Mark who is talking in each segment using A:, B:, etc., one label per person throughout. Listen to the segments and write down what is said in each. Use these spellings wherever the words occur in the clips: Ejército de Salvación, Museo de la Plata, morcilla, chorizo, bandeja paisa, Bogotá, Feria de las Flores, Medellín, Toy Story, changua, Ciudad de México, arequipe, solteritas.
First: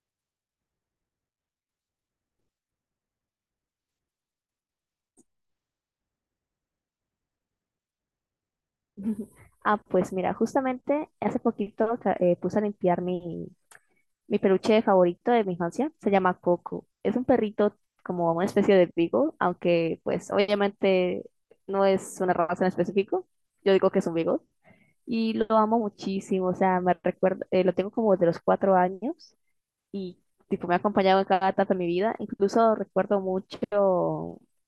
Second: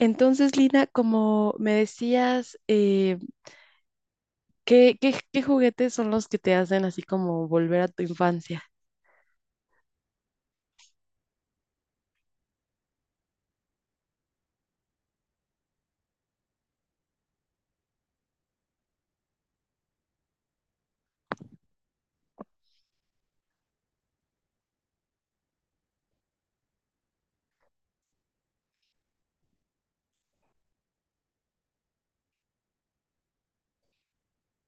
A: Entonces, Lina, como me decías, ¿qué juguetes son los que te hacen así como volver a tu infancia?
B: Ah, pues mira, justamente hace poquito puse a limpiar mi peluche favorito de mi infancia. Se llama Coco. Es un perrito como una especie de beagle, aunque pues obviamente no es una raza en específico. Yo digo que es un beagle. Y lo amo muchísimo, o sea, me recuerda, lo tengo como de los 4 años y tipo, me ha acompañado en cada etapa de mi vida. Incluso recuerdo mucho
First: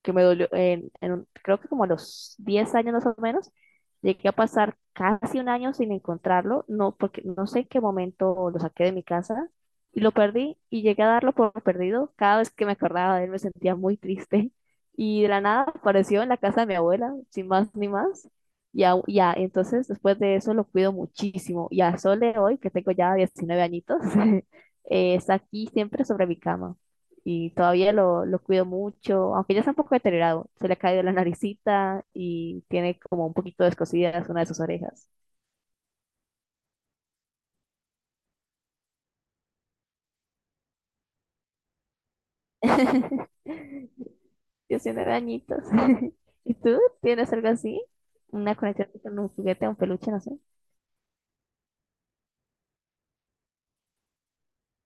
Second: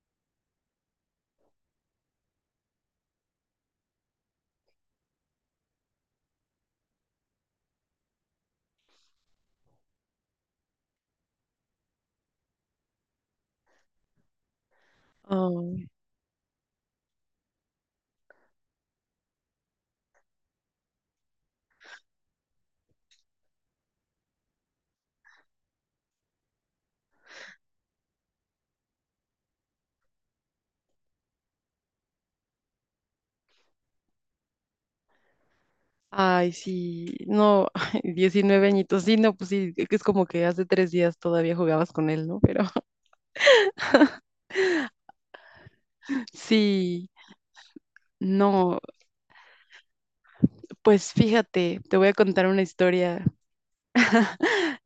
B: que me dolió, creo que como a los 10 años más o menos, llegué a pasar casi un año sin encontrarlo, no, porque no sé en qué momento lo saqué de mi casa y lo perdí y llegué a darlo por perdido. Cada vez que me acordaba de él me sentía muy triste y de la nada
A: Oh,
B: apareció en la casa de mi abuela, sin más ni más. Y ya, ya, entonces después de eso lo cuido muchísimo y a Sole hoy, que tengo ya 19 añitos, está aquí siempre sobre mi cama y todavía lo cuido mucho, aunque ya está un poco deteriorado, se le ha caído la naricita y tiene como un poquito descosidas una de sus orejas.
A: ay, sí, no, 19 añitos. Sí, no, pues sí, es como que hace 3 días todavía jugabas con él, ¿no? Pero
B: Yo soy dañitos. ¿Y tú
A: sí,
B: tienes algo así? ¿Una
A: no,
B: conexión con un juguete un peluche, no sé?
A: pues fíjate, te voy a contar una historia.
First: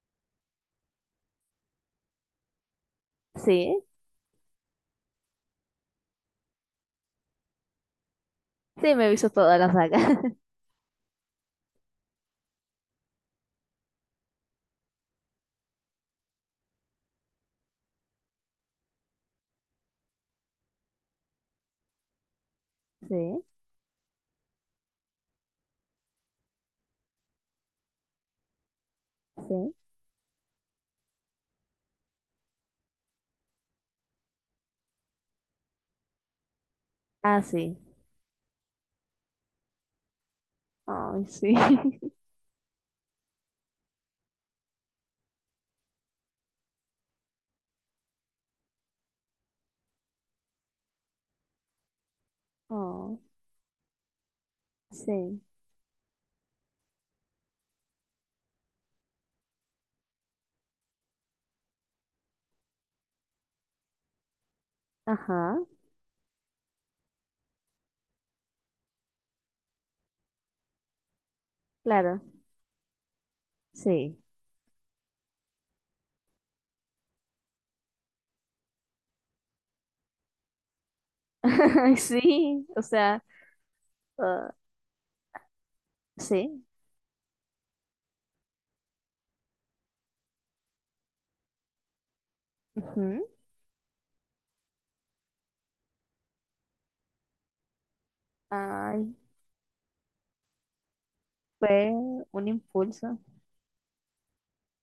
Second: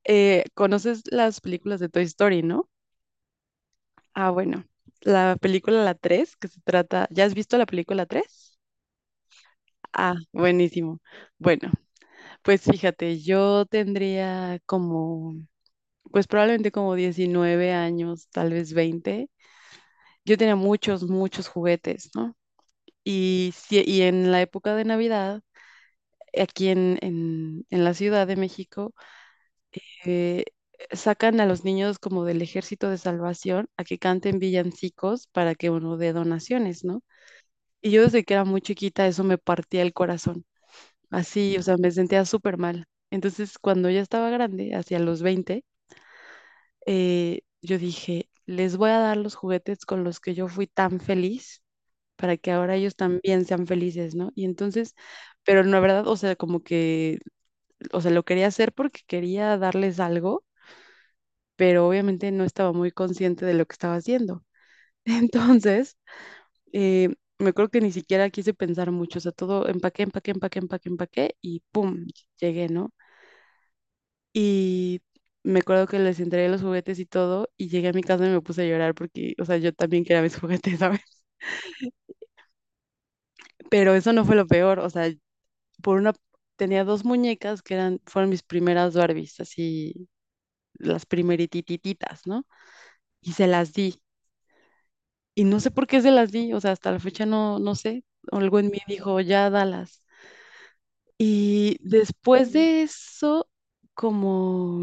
A: ¿Conoces las películas de Toy Story, no?
B: Sí,
A: Ah, bueno, la película, la tres, que se trata, ¿ya has visto la película tres?
B: sí, me he visto toda la saga.
A: Ah, buenísimo. Bueno, pues fíjate, yo tendría como, pues probablemente como 19 años, tal vez 20. Yo tenía muchos, muchos juguetes, ¿no?
B: Sí,
A: Y, si, y en la época de Navidad, aquí en la Ciudad de México,
B: sí.
A: eh, sacan a los niños como del Ejército de Salvación a que canten villancicos para que uno dé donaciones, ¿no?
B: Ah, sí.
A: Y yo desde que era muy chiquita eso me partía el corazón,
B: Ay, sí.
A: así, o sea, me sentía súper mal. Entonces, cuando ya estaba grande, hacia los 20, yo dije, les voy a dar los juguetes con los que yo fui tan feliz para que ahora ellos
B: Oh,
A: también sean felices, ¿no? Y entonces,
B: sí.
A: pero la verdad, o sea, como que, o sea, lo quería hacer porque quería darles algo, pero obviamente no estaba muy consciente de lo que estaba haciendo.
B: Ajá,
A: Entonces, me acuerdo que ni siquiera quise pensar mucho, o sea, todo empaqué, empaqué, empaqué, empaqué, empaqué y ¡pum!
B: claro.
A: Llegué, ¿no?
B: Sí.
A: Y me acuerdo que les entregué los juguetes y todo, y llegué a mi casa y me puse a llorar porque, o sea, yo también quería mis juguetes, ¿sabes?
B: Ay, sí. O sea.
A: Pero eso no fue lo
B: Ah,
A: peor, o sea, por una,
B: sí.
A: tenía dos muñecas que eran, fueron mis primeras Barbies, así, las primeritititas, ¿no?
B: Ujú.
A: Y se las di, y no sé por qué se las di, o sea, hasta la fecha no, no sé, algo en mí
B: Ay,
A: dijo, ya dalas. Y
B: fue un
A: después de
B: impulso.
A: eso, como...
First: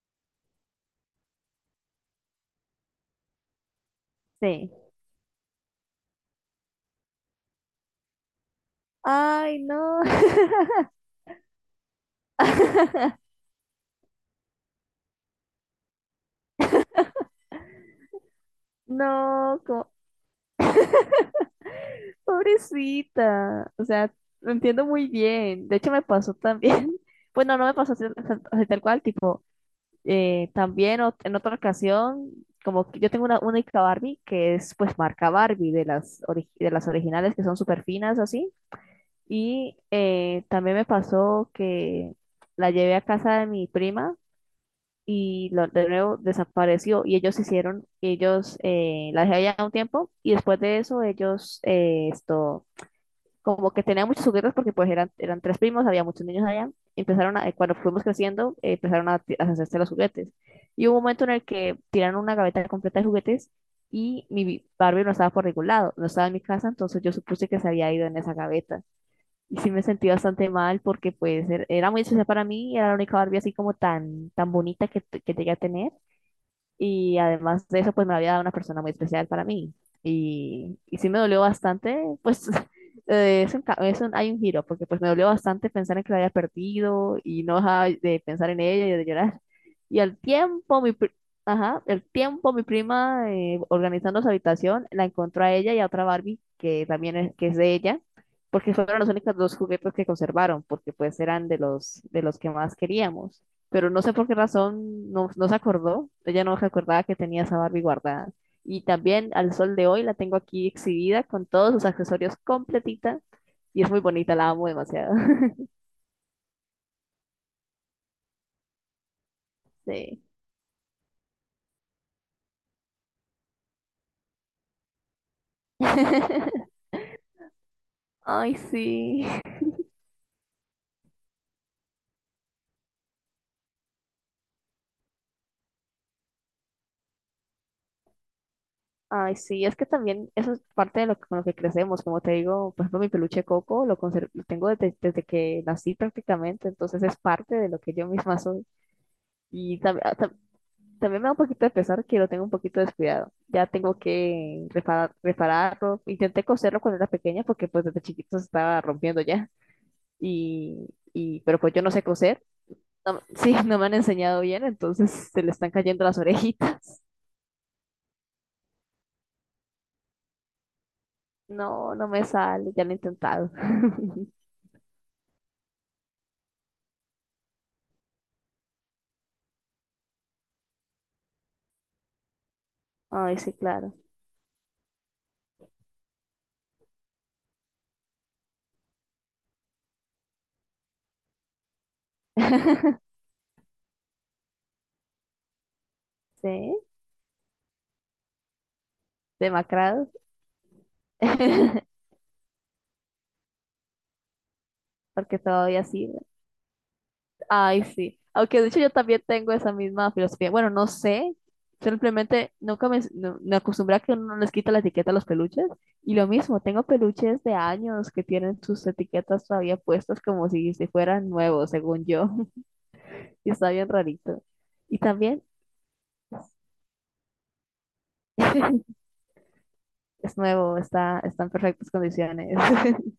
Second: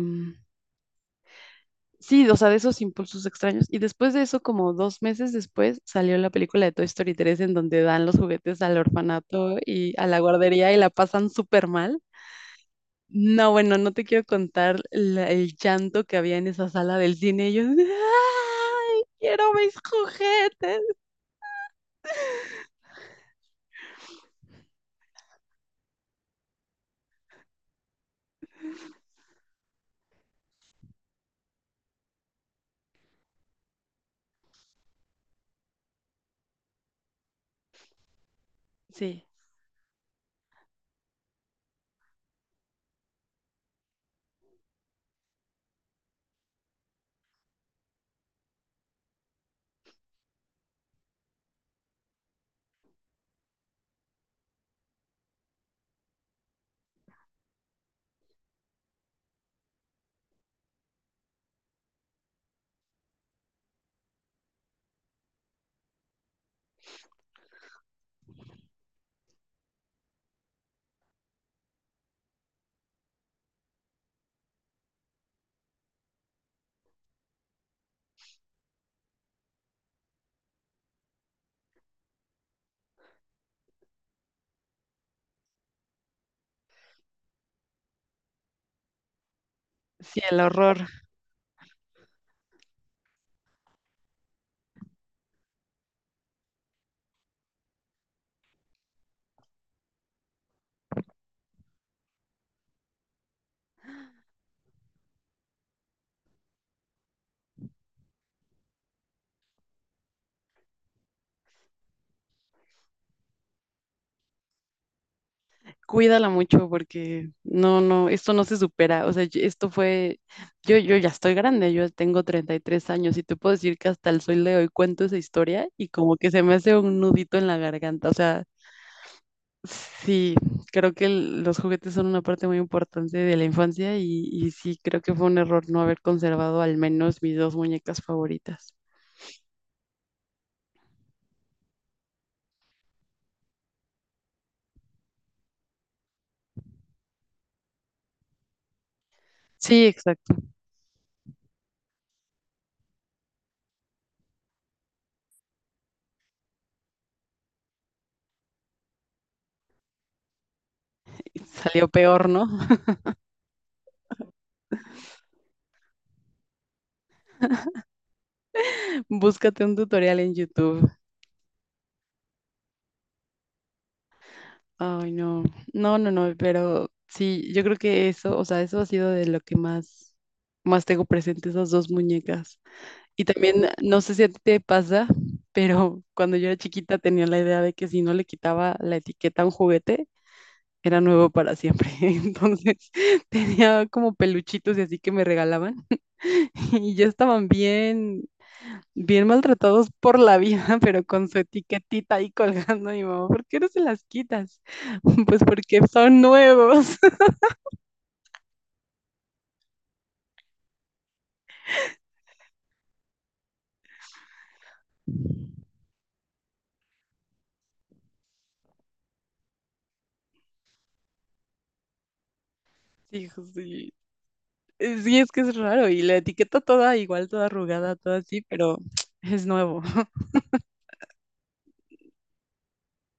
A: Sí, o sea, de esos impulsos extraños. Y después de eso,
B: Sí.
A: como 2 meses después, salió la película de Toy Story tres en donde dan los juguetes al orfanato
B: Ay,
A: y
B: no.
A: a la guardería y la pasan súper mal. No, bueno, no te quiero contar el llanto que había en esa sala del cine. Ellos, ¡ay! Quiero
B: No,
A: mis
B: como,
A: juguetes.
B: pobrecita. O sea, lo entiendo muy bien. De hecho, me pasó también. Bueno, no me pasó así, así tal cual, tipo, también en otra ocasión, como que yo tengo una única Barbie, que es pues marca Barbie, de las originales que son súper finas, así.
A: Sí,
B: Y también me pasó que la llevé a casa de mi prima y de nuevo desapareció. Y ellos hicieron, ellos la dejé allá un tiempo y después de eso como que tenían muchos juguetes porque pues eran tres primos, había muchos niños allá. Cuando fuimos creciendo, empezaron a hacerse los juguetes. Y hubo un momento en el que tiraron una gaveta completa de juguetes y mi Barbie no estaba por ningún lado, no estaba en mi casa, entonces yo supuse que se había ido en esa gaveta. Y sí me sentí bastante mal porque pues era muy especial para mí, era la única Barbie así como tan, tan bonita que llegué a tener. Y además de eso, pues me había dado una persona muy especial para mí. Y sí me dolió bastante, pues es un, ca- es un- hay un giro, porque pues me dolió bastante pensar en que la había perdido y no dejaba de pensar en ella y de llorar. Y al
A: sí, el
B: tiempo,
A: horror.
B: ajá, el tiempo, mi prima organizando su habitación, la encontró a ella y a otra Barbie, que también es, que es de ella, porque fueron los únicos dos juguetes que conservaron, porque pues eran de los que más queríamos pero no sé por qué razón no se acordó. Ella no recordaba que tenía esa Barbie guardada. Y también al sol de hoy la tengo aquí exhibida con todos sus accesorios completita y es muy bonita, la amo demasiado.
A: Cuídala mucho porque no, no, esto no se supera. O sea, esto fue,
B: Sí.
A: yo ya estoy grande, yo tengo 33 años y te puedo decir que hasta el sol de hoy cuento esa historia y como que se me hace un nudito en la garganta. O sea,
B: Ay, sí.
A: sí, creo que los juguetes son una parte muy importante de la infancia y, sí, creo que fue un error no haber conservado al menos mis dos muñecas favoritas.
B: Ay, sí. Es que también eso es parte de lo que, con lo que crecemos. Como te digo, por ejemplo, mi peluche Coco lo tengo desde que nací prácticamente, entonces es parte de lo que yo misma soy. Y
A: Sí,
B: tam- ah,
A: exacto.
B: tam- también me da un poquito de pesar que lo tengo un poquito descuidado. Ya tengo que repararlo. Intenté coserlo cuando era pequeña porque pues desde chiquito se estaba rompiendo ya. Y,
A: Y
B: y pero pues yo
A: salió
B: no sé
A: peor,
B: coser.
A: ¿no?
B: Sí, no me han enseñado bien, entonces se le están cayendo las orejitas.
A: Búscate un tutorial en YouTube.
B: No, no me sale, ya lo he intentado.
A: Ay, no, no, no, no, pero sí, yo creo que eso, o sea, eso ha sido de lo que más, más tengo presente, esas dos muñecas. Y
B: Ay, sí,
A: también,
B: claro.
A: no sé si a ti te pasa, pero cuando yo era chiquita tenía la idea de que si no le quitaba la etiqueta a un juguete, era nuevo para siempre. Entonces, tenía como peluchitos y así que me regalaban
B: Sí,
A: y ya estaban bien bien maltratados
B: demacrado.
A: por la vida, pero con su etiquetita ahí colgando, mi mamá, ¿por qué no se las quitas?
B: Porque
A: Pues porque
B: todavía sí.
A: son nuevos.
B: Ay, sí. Aunque de hecho yo también tengo esa misma filosofía. Bueno, no sé. Simplemente nunca me, no- me acostumbré a que uno no les quita la etiqueta a los peluches. Y lo mismo, tengo peluches de años que tienen sus etiquetas todavía puestas como si fueran nuevos, según yo.
A: Sí, hijo,
B: Y está bien
A: sí.
B: rarito. Y
A: Sí, es que
B: también
A: es raro y la etiqueta toda igual, toda arrugada, toda así, pero es nuevo.
B: es nuevo, está en perfectas condiciones.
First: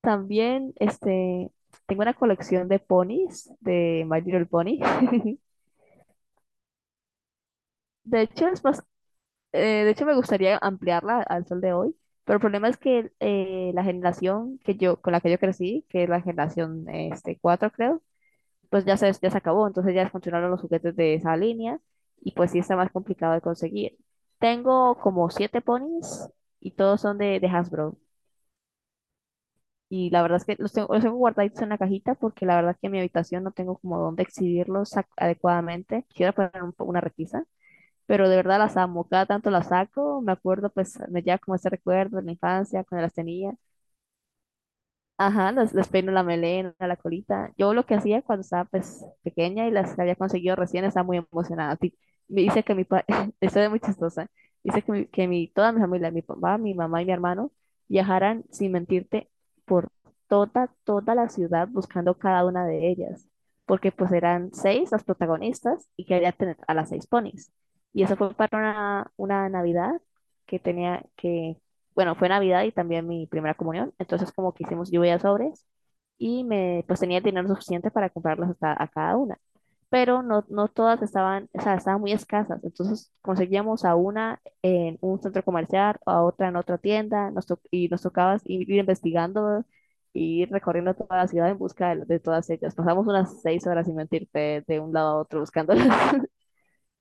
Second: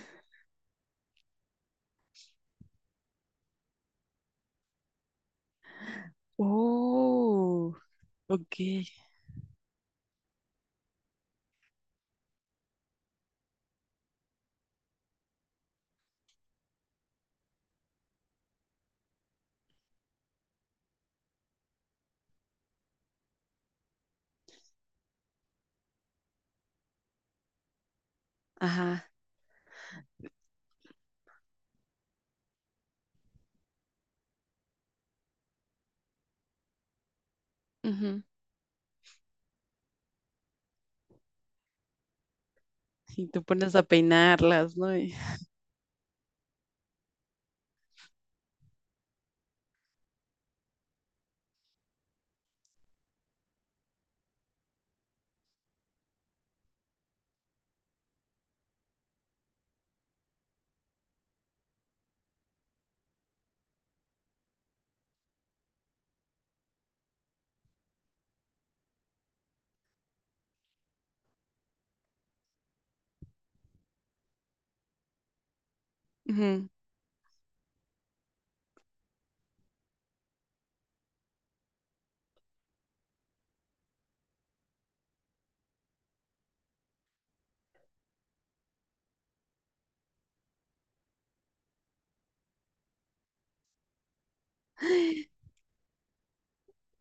B: También este, tengo una colección de ponis, de My Little Pony.
A: Oh,
B: De hecho,
A: ok,
B: es más, de hecho, me gustaría ampliarla al sol de hoy, pero el problema es que la generación con la que yo crecí, que es la generación 4 creo, pues ya se acabó, entonces ya funcionaron los juguetes de esa línea y pues sí está más complicado de conseguir. Tengo como siete ponis y todos son de Hasbro.
A: ajá.
B: Y la verdad es que los tengo guardaditos en la cajita porque la verdad es que en mi habitación no tengo como dónde exhibirlos adecuadamente. Quiero poner una repisa
A: Ujú.
B: pero de verdad las amo, cada tanto las saco, me acuerdo pues me lleva como ese recuerdo de la infancia, cuando las
A: Y tú
B: tenía,
A: pones a peinarlas, ¿no?
B: ajá, las peino la melena, la colita. Yo lo que hacía cuando estaba pues pequeña y las había conseguido recién, estaba muy emocionada. Me dice que mi papá, esto es muy chistosa, dice que mi, toda mi familia, mi papá, mi mamá y mi hermano, viajaran, sin mentirte, por toda, toda la ciudad buscando cada una de ellas, porque pues eran seis las protagonistas y quería tener a las seis ponis y eso fue para una Navidad que tenía, que bueno, fue Navidad y también mi primera comunión, entonces como que hicimos lluvia de sobres y
A: Ujú.
B: pues tenía el dinero suficiente para comprarlas hasta a cada una, pero no todas estaban, o sea, estaban muy escasas, entonces conseguíamos a una en un centro comercial, a otra en otra tienda, y nos tocaba ir investigando y ir recorriendo toda la ciudad en busca de todas ellas. Pasamos unas 6 horas, sin mentirte, de un lado a otro buscándolas.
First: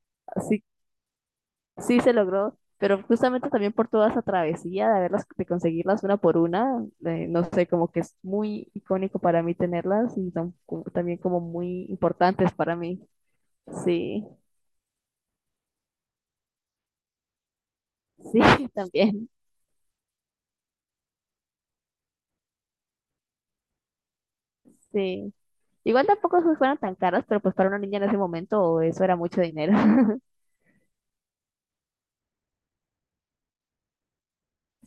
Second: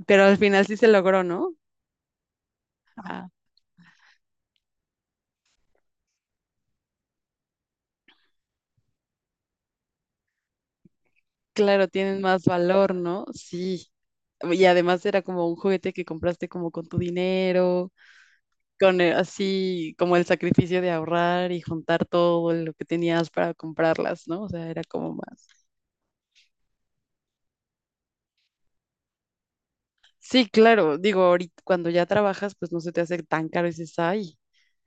A: Pero al final sí se logró, ¿no?
B: Sí se logró, pero justamente también por toda esa travesía de haberlas, de conseguirlas una por una, no sé, como que es muy icónico para mí tenerlas y son también como muy
A: Claro, tienen más
B: importantes para
A: valor,
B: mí.
A: ¿no? Sí.
B: Sí,
A: Y además era como un juguete que compraste como con tu dinero,
B: sí,
A: con
B: también,
A: así como el sacrificio de ahorrar y juntar todo lo que tenías para comprarlas, ¿no? O sea, era como
B: sí.
A: más.
B: Igual tampoco se fueron tan caras, pero pues para una niña en ese momento eso era mucho dinero.
A: Sí, claro, digo, ahorita cuando ya trabajas, pues no se te hace tan caro y dices, ay.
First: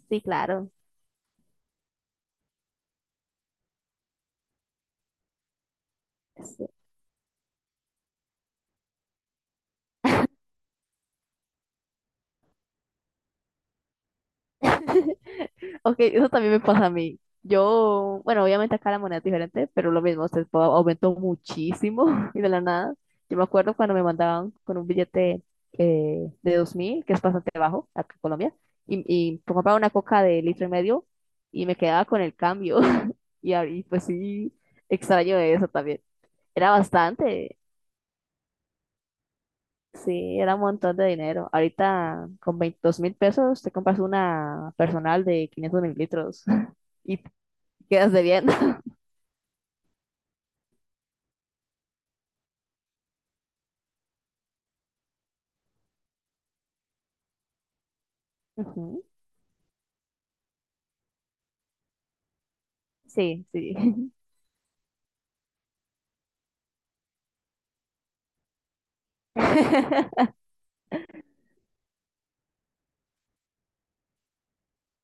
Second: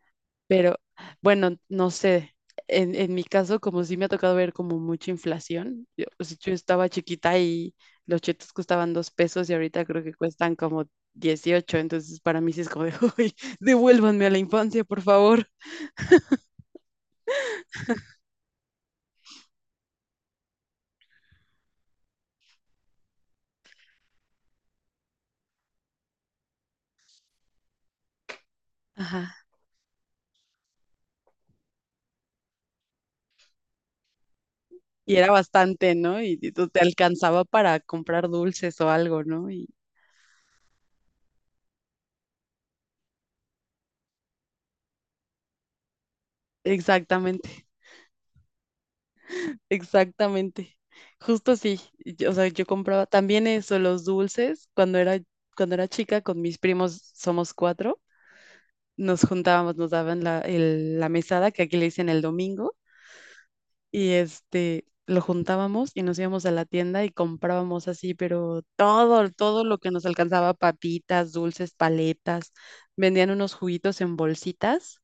B: Sí, claro.
A: Pero bueno, no sé. En mi caso, como sí me ha tocado ver como mucha inflación, yo, o sea, yo
B: Sí.
A: estaba chiquita y los chetos costaban 2 pesos y ahorita creo que cuestan como 18, entonces para mí sí es como de, uy, devuélvanme a la infancia, por favor.
B: Ok, eso también me pasa a mí. Yo, bueno, obviamente acá la moneda es diferente, pero lo mismo, aumentó muchísimo y de la nada. Yo me acuerdo cuando me mandaban con un billete de 2.000 que es bastante bajo acá en Colombia, y
A: Ajá.
B: por comprar una coca de litro y medio y me quedaba con el cambio. Y, ahí, pues sí,
A: Y era
B: extraño eso
A: bastante,
B: también.
A: ¿no? Y tú
B: Era
A: te alcanzaba
B: bastante,
A: para comprar dulces o algo, ¿no? Y
B: sí, era un montón de dinero. Ahorita con 22.000 pesos te compras una personal de 500 mililitros y te
A: exactamente.
B: quedas de bien.
A: Exactamente. Justo así. O sea, yo compraba también eso, los dulces. Cuando era chica, con mis primos somos cuatro,
B: Ujú,
A: nos juntábamos, nos daban la mesada, que aquí le dicen el domingo,
B: sí, sí.
A: y lo juntábamos y nos íbamos a la tienda y comprábamos así, pero todo, todo lo que nos alcanzaba, papitas, dulces, paletas, vendían unos juguitos en bolsitas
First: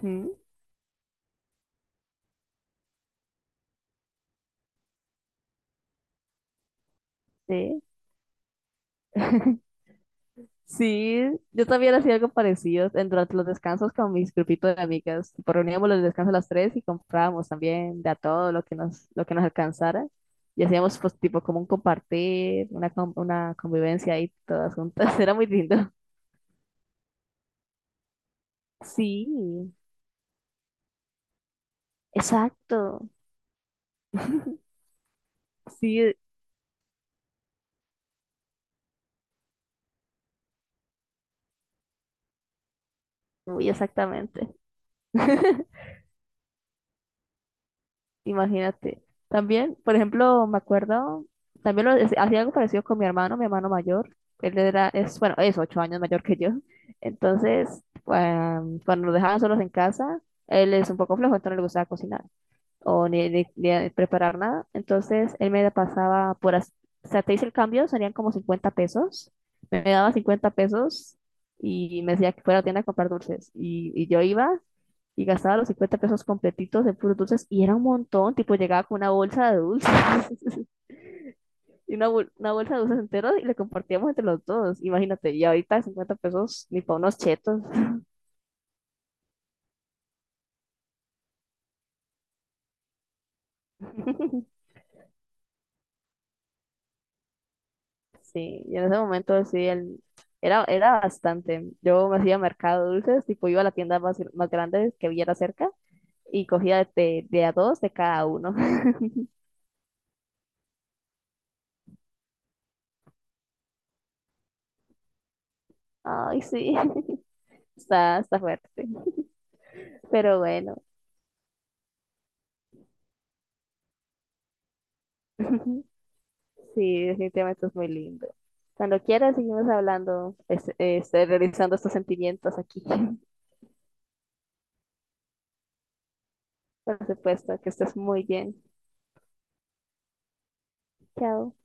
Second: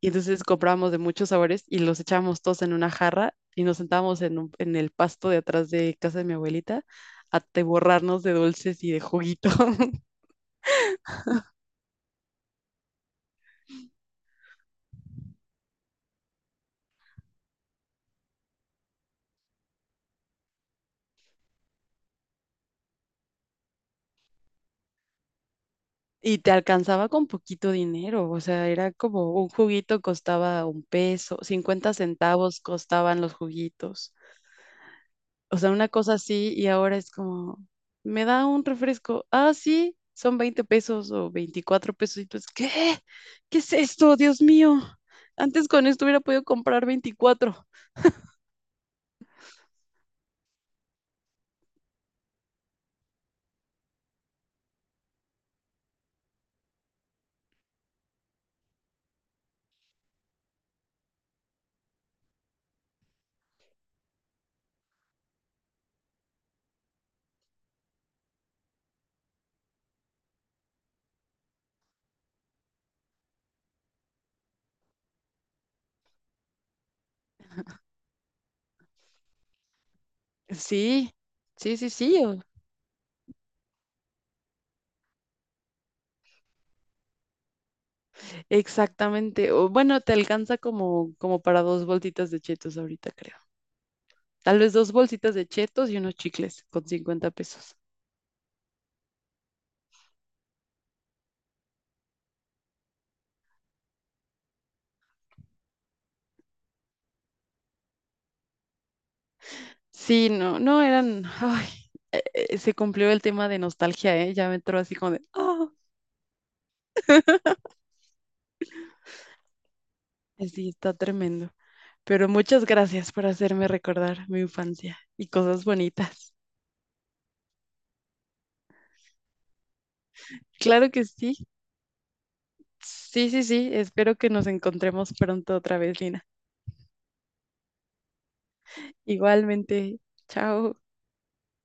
A: y entonces comprábamos de muchos sabores y los echábamos todos en una jarra y nos sentábamos en el pasto de atrás de casa de mi abuelita a te
B: sí.
A: borrarnos de dulces y de juguito.
B: Sí, yo también hacía algo parecido durante los descansos con mis grupitos de amigas. Tipo, reuníamos los descansos a las tres y comprábamos también de a todo lo que nos alcanzara. Y hacíamos pues tipo como un compartir, una convivencia ahí todas juntas. Era muy lindo.
A: Y te alcanzaba con poquito dinero, o sea, era
B: Sí,
A: como un juguito costaba 1 peso, 50 centavos
B: exacto.
A: costaban los juguitos. O sea, una cosa
B: Sí,
A: así y ahora es como, me da un refresco. Ah, sí, son 20 pesos o 24 pesos. Y tú es, ¿qué? ¿Qué
B: muy
A: es esto? Dios
B: exactamente.
A: mío. Antes con esto hubiera podido comprar 24.
B: Imagínate. También, por ejemplo, me acuerdo, también hacía algo parecido con mi hermano mayor. Él era, es, bueno, es 8 años mayor que yo. Entonces, cuando nos dejaban solos en casa, él es un poco flojo, entonces no le gustaba cocinar o ni preparar nada. Entonces él me la pasaba o sea, te hice el cambio, serían como 50 pesos. Me daba 50 pesos y me decía que fuera a la tienda a comprar dulces. Y yo iba y gastaba los 50 pesos completitos de puros dulces y era un montón, tipo llegaba con una bolsa de dulces
A: Sí, sí, sí,
B: y
A: sí.
B: una bolsa de dulces enteros y le compartíamos entre los dos. Imagínate, y ahorita 50 pesos ni para unos chetos.
A: Exactamente. O, bueno, te alcanza como para dos bolsitas de chetos ahorita, creo. Tal vez dos bolsitas de chetos y unos chicles con 50 pesos.
B: Sí, y en ese momento sí, era bastante. Yo me hacía mercado de dulces, tipo iba a la tienda más grande que viera cerca y cogía de a dos de cada uno.
A: Sí, no, no eran. Ay, se cumplió el tema de nostalgia, ¿eh? Ya me entró así como de. "Ah".
B: Ay, sí, está fuerte. Pero
A: Sí,
B: bueno,
A: está tremendo. Pero muchas gracias por hacerme recordar mi infancia y cosas bonitas.
B: sí, definitivamente es muy lindo. Cuando quieras, seguimos hablando,
A: Claro que sí.
B: realizando estos sentimientos aquí.
A: Sí, sí, sí. Espero que nos encontremos pronto otra vez, Lina.
B: Por supuesto, que estés muy bien.
A: Igualmente. Chao.
B: Chao.